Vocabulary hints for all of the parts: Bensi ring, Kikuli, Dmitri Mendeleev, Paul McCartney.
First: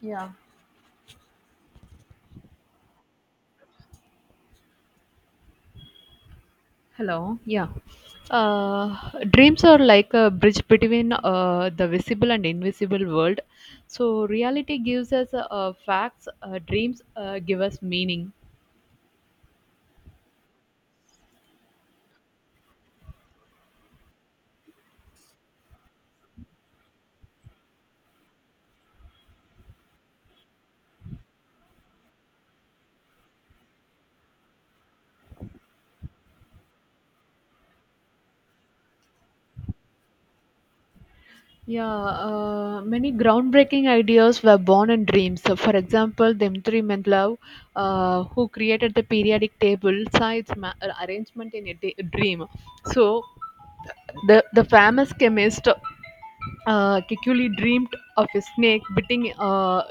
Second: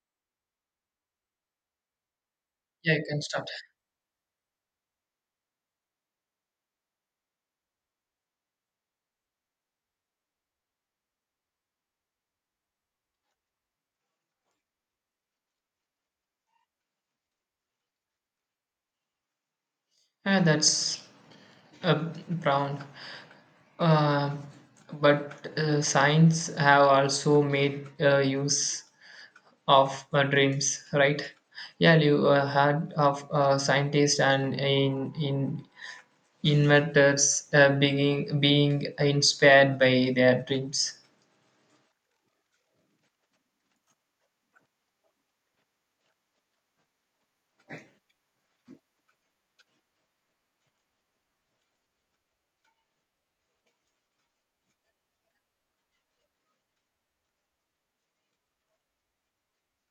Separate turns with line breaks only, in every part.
Yeah.
Yeah, you can start.
Hello. Yeah. Uh, Dreams are like a bridge between the visible and invisible world. So reality gives us facts. Dreams give us meaning.
Yeah, that's uh, brown. Uh, but science have also made use of dreams, right? Yeah, you heard of scientists and in inventors being inspired by their dreams.
Yeah. Many groundbreaking ideas were born in dreams. So for example, Dmitri Mendeleev, who created the periodic table, saw its arrangement in a dream. So the famous chemist Kikuli dreamed of a snake biting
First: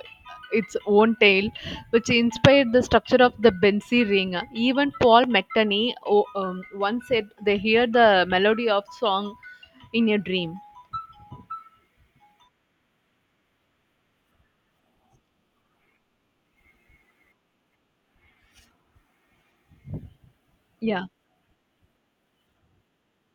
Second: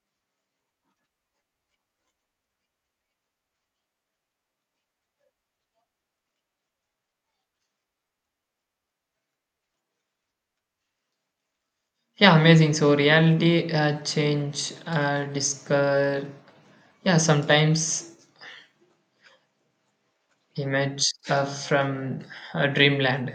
its own tail, which inspired the structure of the Bensi ring. Even Paul McCartney once said they hear the melody of song in a dream.
Yeah, amazing. So reality change, discover. Yeah, sometimes
Yeah.
image from dreamland.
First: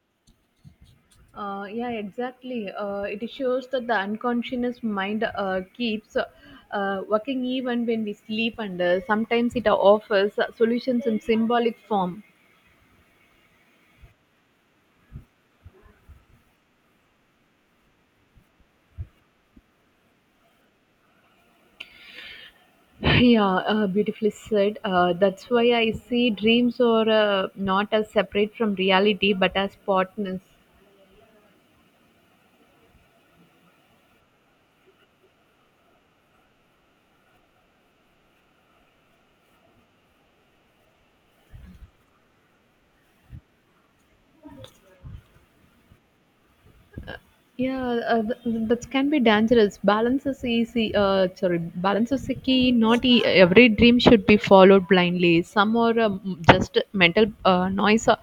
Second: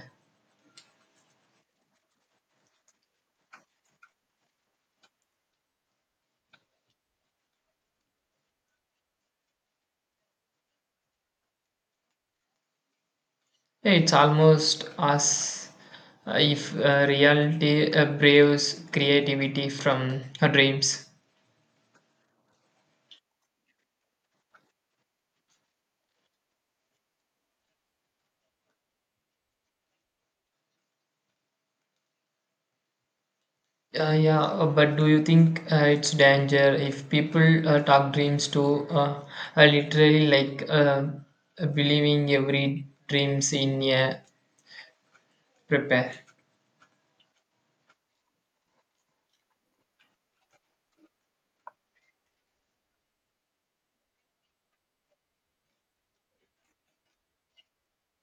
Yeah, exactly. It shows that the unconscious mind keeps working even when we sleep, and sometimes it offers solutions in symbolic form.
Yeah, it's almost as if reality braves creativity from her dreams.
Yeah, beautifully said. That's why I see dreams are not as separate from reality, but as partners.
Yeah, but do you think it's danger if people talk dreams to literally like believing every dreams in a prepare?
Yeah, that can be dangerous. Balance is easy. Sorry, balance is the key. Not every dream should be followed blindly. Some are just mental noise.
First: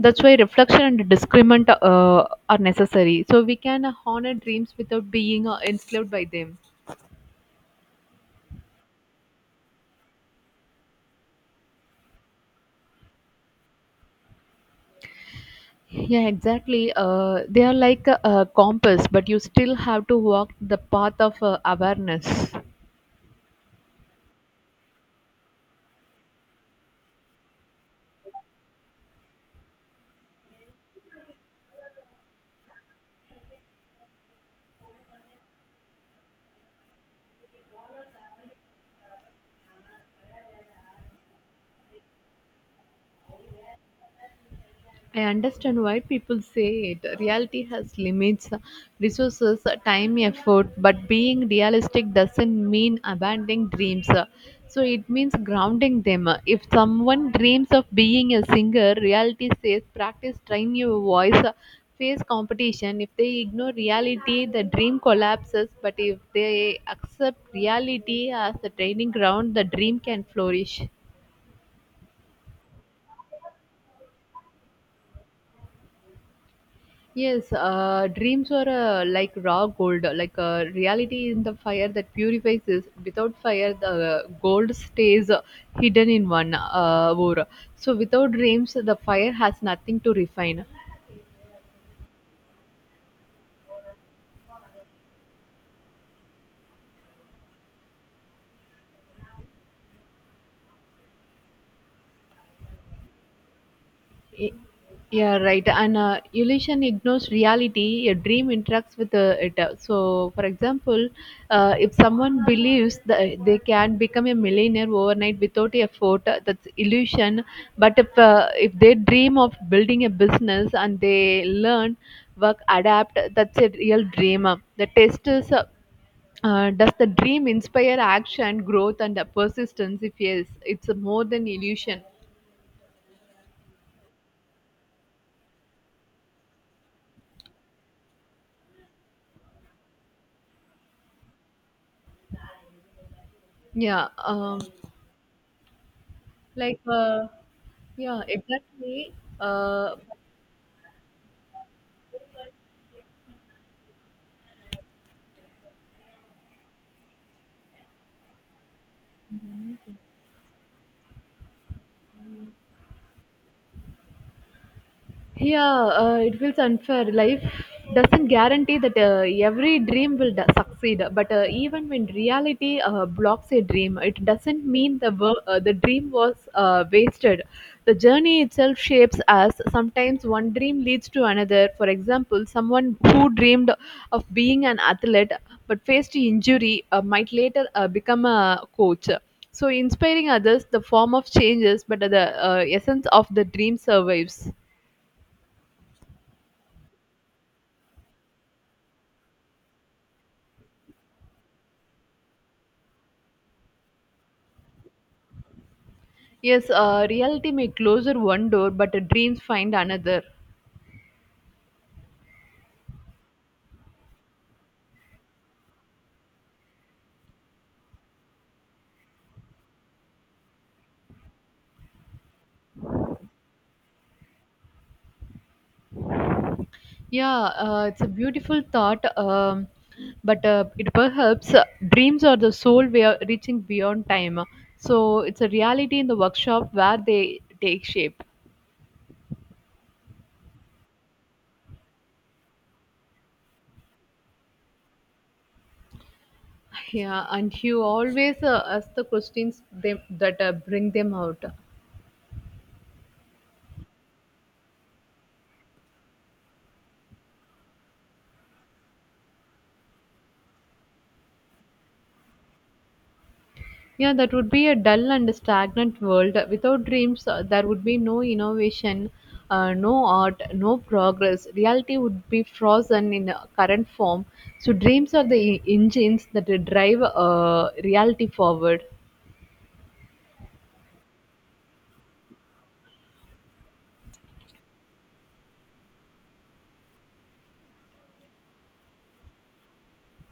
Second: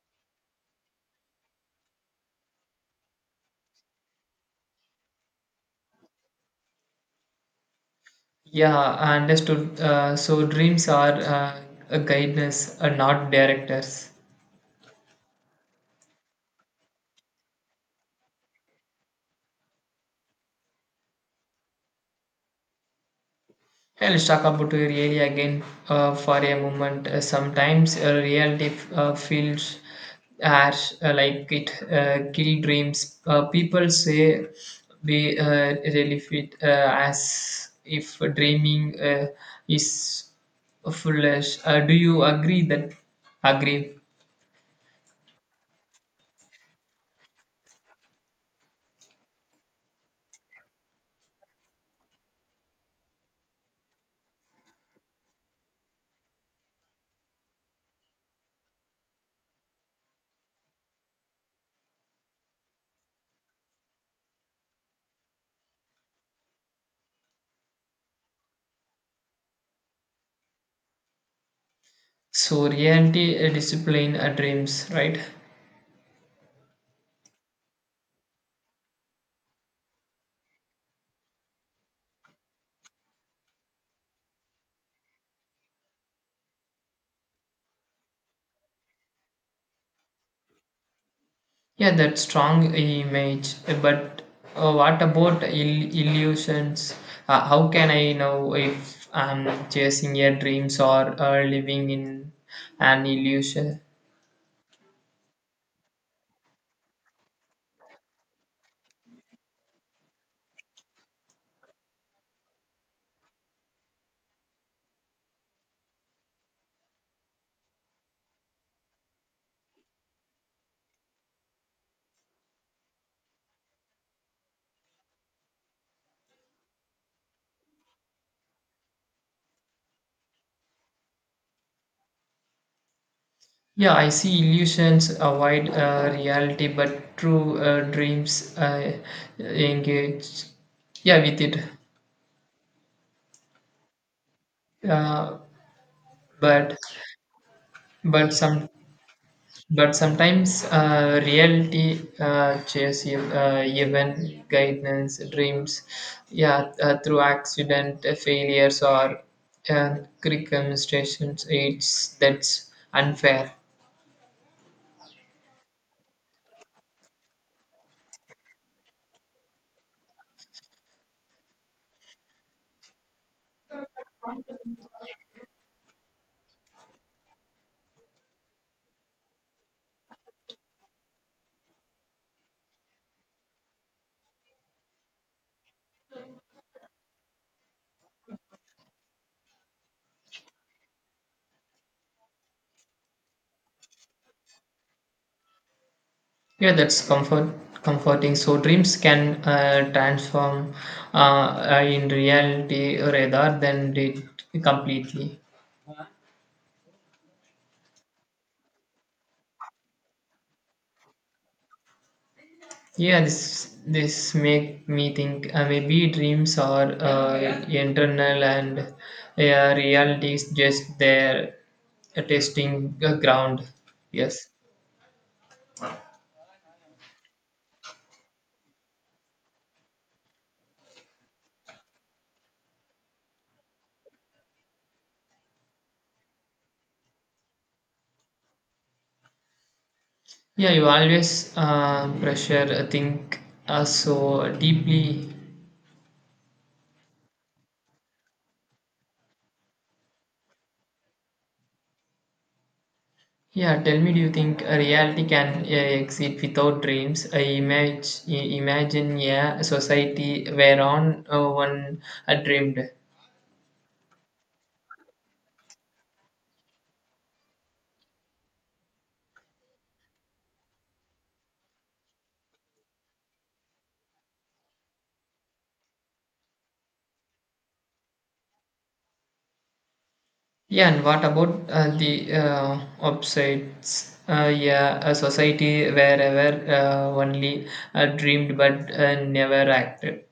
That's why reflection and discernment are necessary. So we can honor dreams without being enslaved by them.
Yeah, I understood. So dreams are a guidance, not directors.
Yeah, exactly. They are like a compass, but you still have to walk the path of awareness.
Yeah, let's talk about your area again for a moment. Sometimes reality feels as like it kill dreams. People say we really fit as if dreaming is foolish. Do you agree that? Agree.
I understand why people say it. Reality has limits, resources, time, effort, but being realistic doesn't mean abandoning dreams. So it means grounding them. If someone dreams of being a singer, reality says practice, train your voice, face competition. If they ignore reality, the dream collapses, but if they accept reality as a training ground, the dream can flourish.
So reality discipline dreams, right?
Yes, dreams are like raw gold. Like reality in the fire that purifies is. Without fire, the gold stays hidden in one ore. So without dreams, the fire has nothing to refine.
Yeah, that strong image. But what about illusions? How can I know if I'm chasing your dreams or living in an illusion?
Y- Yeah, right. And illusion ignores reality. A dream interacts with it. So, for example, if someone believes that they can become a millionaire overnight without effort, that's illusion. But if they dream of building a business and they learn, work, adapt, that's a real dream. The test is. Does the dream inspire action, growth, and persistence? If yes, it's more than illusion.
Yeah, I see illusions avoid reality, but true dreams engage. Yeah, with it.
Yeah.
Uh, but
Like, uh, yeah,
but some
exactly.
But
Uh,
sometimes reality chase you, even guidance, dreams, yeah, through accident, failures, or uh, curriculum stations. It's that's unfair.
yeah it feels unfair. Life doesn't guarantee that every dream will succeed, but even when reality blocks a dream, it doesn't mean the the dream was wasted. The journey itself shapes us. Sometimes one dream leads to another. For example, someone who dreamed of being an athlete but faced injury might later become a coach, so inspiring others. The form of changes, but the essence of the dream survives.
Yeah, that's comforting. So dreams can transform in reality rather than it completely.
Yes, reality may close one door, but the dreams find another.
Yeah, this make me think maybe dreams are internal and reality is just their testing ground. Yes.
Yeah, it's a beautiful thought, but it perhaps dreams are the soul we are reaching beyond time. So it's a reality in the workshop where they take shape.
Yeah, you always pressure think so deeply.
Yeah, and you always ask the questions them, that bring them out.
Yeah, tell me, do you think a reality can exist without dreams? I image, imagine, yeah, a society whereon one dreamed.
Yeah, that would be a dull and stagnant world. Without dreams, there would be no innovation, no art, no progress. Reality would be frozen in a current form. So, dreams are the engines that drive reality forward.
Yeah, and what about the upsides? Yeah, a society where ever only dreamed but never acted.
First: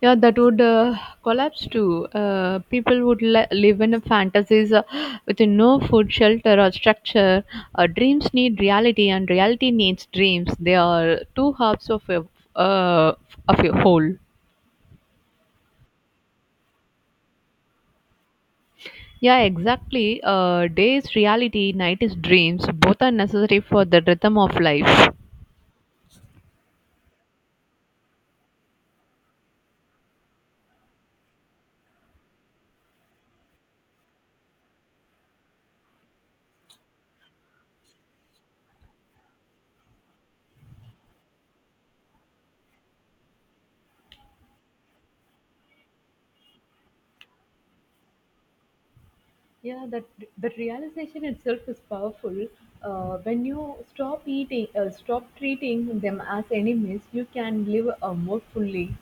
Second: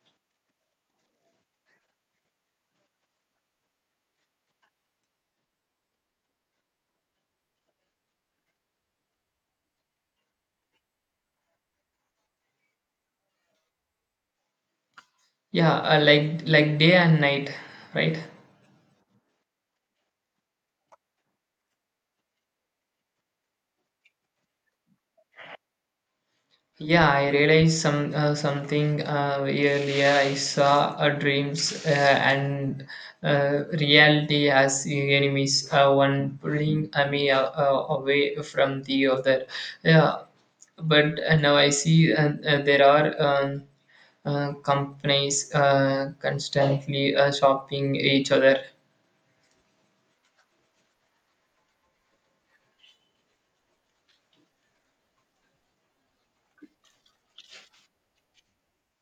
Yeah, that would collapse too. People would live in fantasies with no food, shelter, or structure. Dreams need reality, and reality needs dreams. They are two halves of uh, of a whole.
Yeah, like day and night, right?
Yeah, exactly. Day is reality, night is dreams. Both are necessary for the rhythm of life.
Yeah, I realized some something earlier. I saw dreams and reality as enemies, one pulling me away from the other. Yeah, but now I see there are. Companies constantly shopping each other.
Yeah, that realization itself is powerful. When you stop eating, stop treating them as enemies, you can live more fully.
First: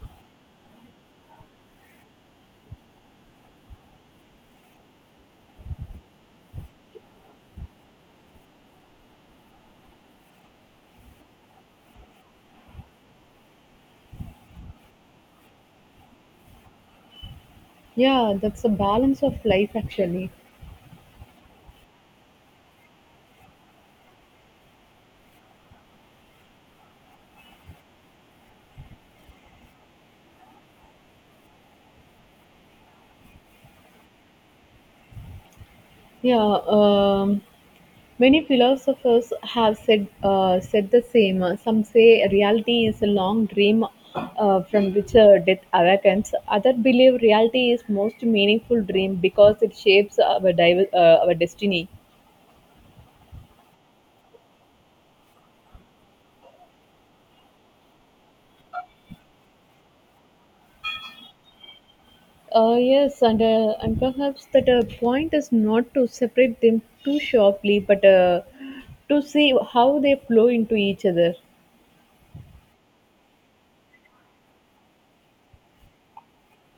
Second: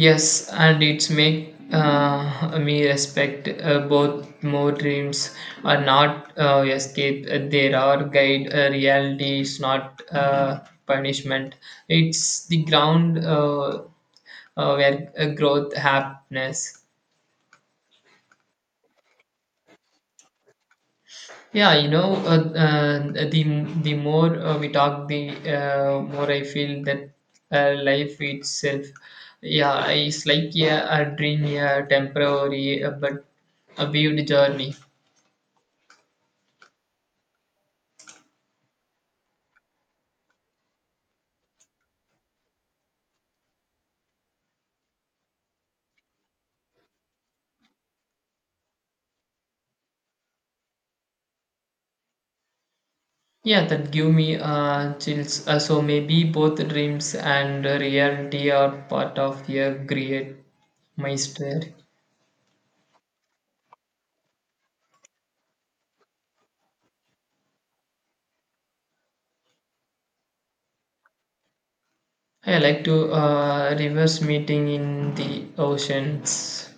Yes, and it's make me respect both more. Dreams are not escape. There are guide. Reality is not punishment. It's the ground where growth happiness.
Yeah, that's the balance of life actually.
Yeah, you know, the more we talk, the more I feel that life itself, yeah, is like yeah, a dream, yeah, temporary, but a vivid journey.
Yeah, many philosophers have said the same. Some say reality is a long dream from which death awakens. Others believe reality is most meaningful dream because it shapes our our destiny.
Yeah, that give me chills. So maybe both dreams and reality are part of a great mystery.
Yes, and perhaps that point is not to separate them too sharply, but to see how they flow into each other.
I like to reverse meeting in the oceans.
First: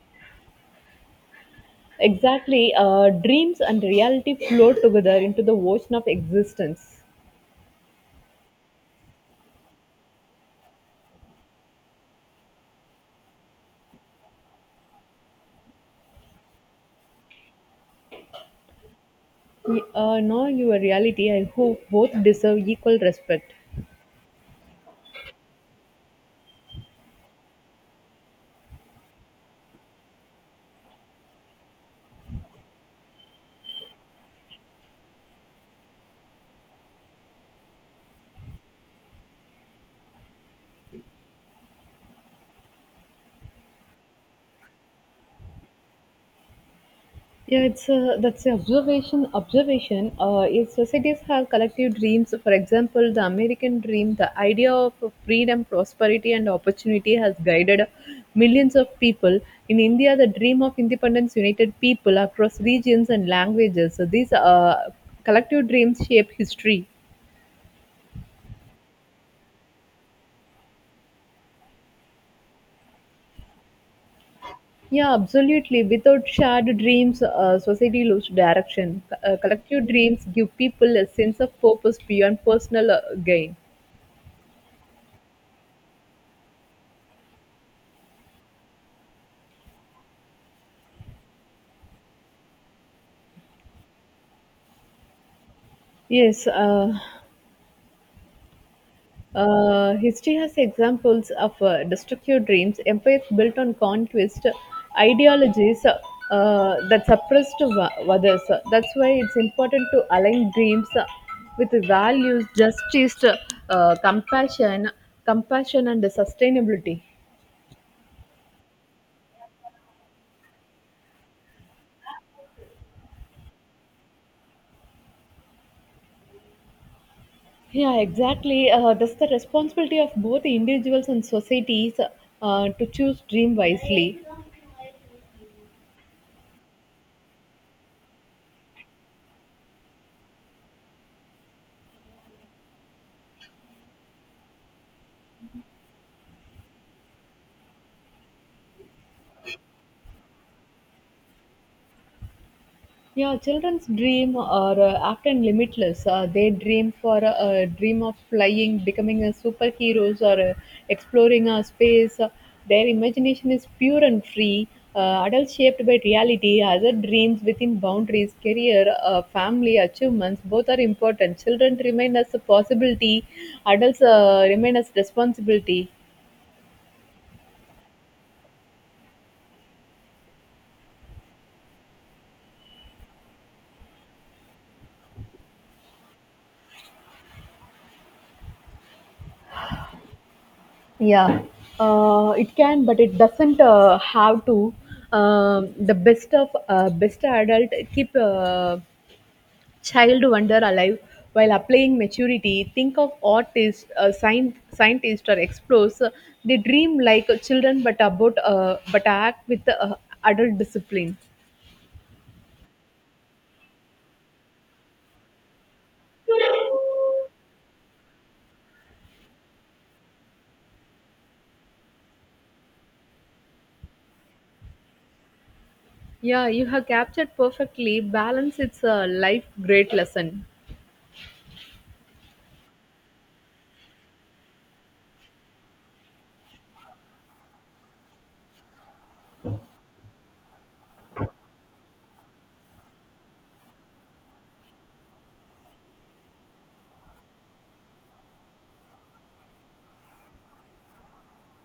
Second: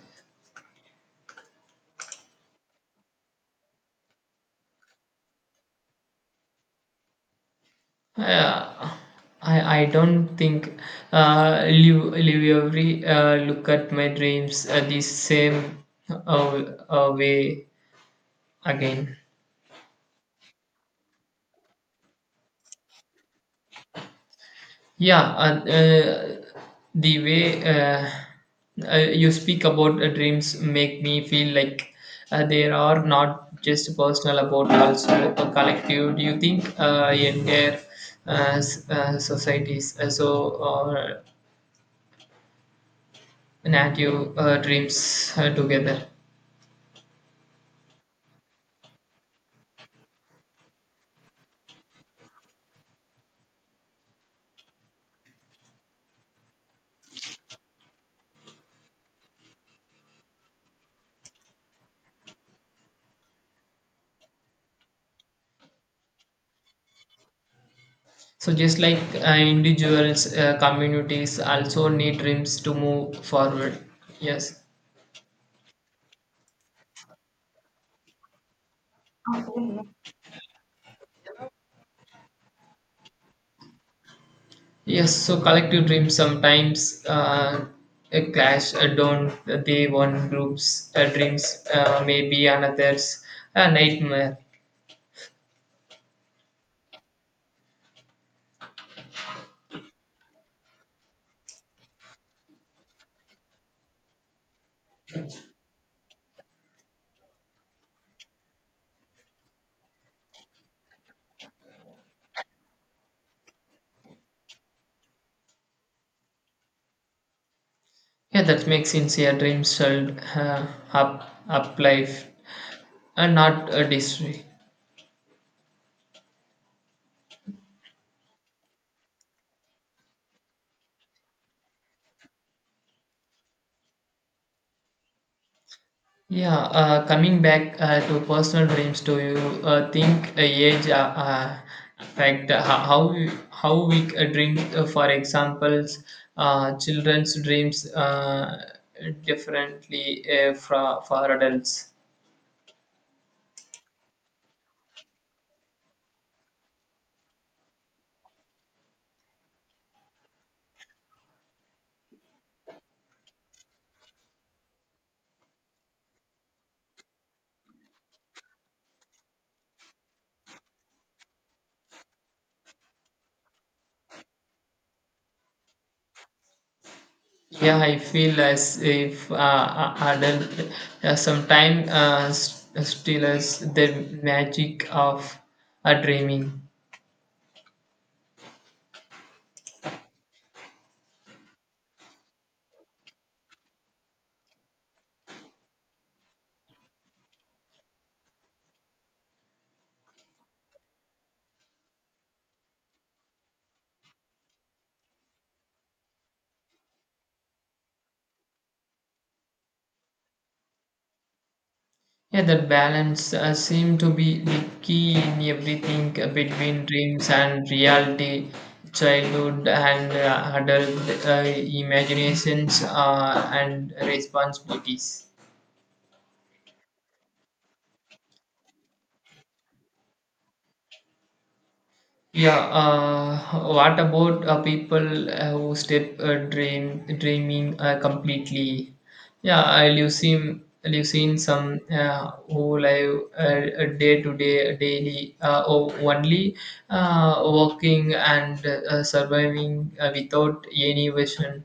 Exactly, dreams and reality flow together into the ocean of existence.
Uh, I don't think live, every look at my dreams the same uh, way again.
Now your reality, I hope both deserve equal respect.
Yeah, uh, uh, the way you speak about dreams make me feel like they are not just personal about also a collective. Do you think entire societies so native dreams together?
Yeah, it's that's the observation. Observation. If societies have collective dreams, for example, the American dream, the idea of freedom, prosperity, and opportunity has guided millions of people. In India, the dream of independence united people across regions and languages. So these collective dreams shape history.
So just like individuals, communities also need dreams to move forward. Yes,
Yeah, absolutely. Without shared dreams, society loses direction. Collective dreams give people a sense of purpose beyond personal gain.
yes. So collective dreams sometimes clash. Don't they? One group's dreams may be another's a nightmare.
Yes, history has examples of destructive dreams, empires built on conquest, ideologies that suppressed others. That's why it's important to align dreams with values, justice, compassion, and sustainability.
Yeah, that makes sincere dreams shall uh, up life and not a destroy.
Yeah, exactly. That's the responsibility of both individuals and societies to choose dream wisely.
Yeah, coming back to personal dreams, do you think age affect how how we dream? For examples, children's dreams differently for adults.
Yeah, children's dream are often limitless. They dream for a dream of flying, becoming a superheroes, or exploring space. Their imagination is pure and free. Adults shaped by reality, other dreams within boundaries, career, family, achievements, both are important. Children remain as a possibility, adults remain as responsibility.
Yeah, I feel as if adult sometimes steals the magic of a dreaming.
Yeah, it can, but it doesn't have to. Um, the best of best adult keep child wonder alive while applying maturity. Think of artists, scientists, or explorers. They dream like children, but about but act with adult discipline.
Yeah, that balance seemed to be the key in everything between dreams and reality, childhood and adult imaginations and responsibilities.
Yeah, you have captured perfectly. Balance. It's a life great lesson.
Yeah, what about people who step dreaming completely? Yeah, I you seen some who live day to day daily only working and surviving without any vision.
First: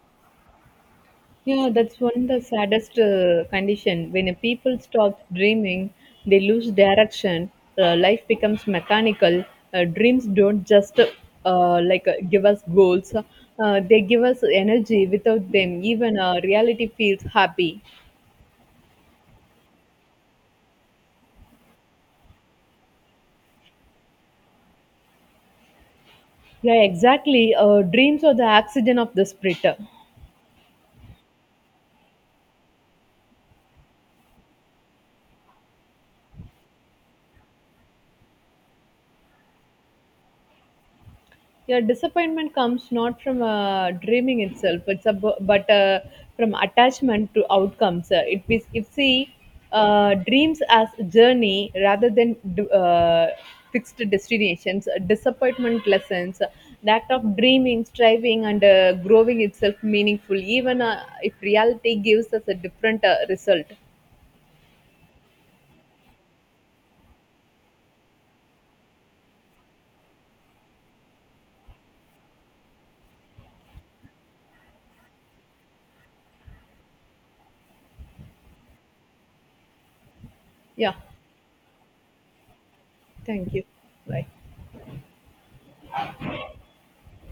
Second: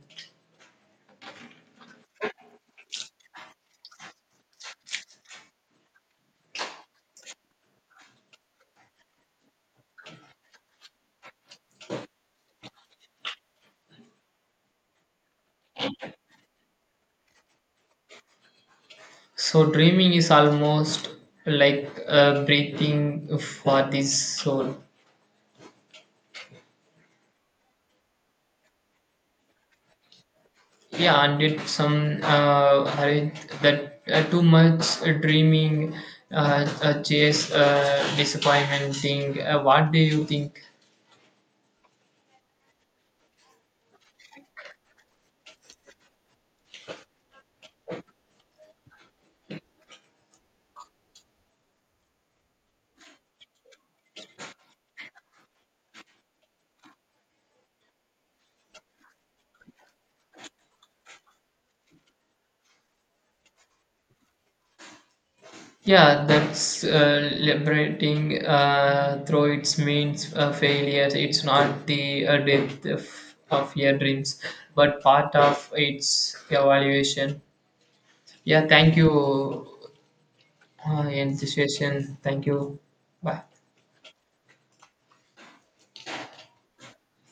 Yeah, that's one the saddest condition. When a people stop dreaming, they lose direction. Life becomes mechanical. Dreams don't just like give us goals. They give us energy. Without them, even reality feels happy.
So dreaming is almost like breathing for this soul.
Yeah, exactly. Dreams are the oxygen of the spirit.
Yeah, and it's some hurry that too much dreaming, chase, disappointing. What do you think?
Yeah, disappointment comes not from dreaming itself, it's a, bu- but from attachment to outcomes. It is if see dreams as a journey rather than fixed destinations. Disappointment lessons that of dreaming, striving, and growing itself meaningful, even if reality gives us a different result.
Yeah, that's liberating. Though it means failure, it's not the death of your dreams, but part of its evaluation. Yeah, thank you,
Yeah,
end the session. Thank you. Bye.
thank you. Bye.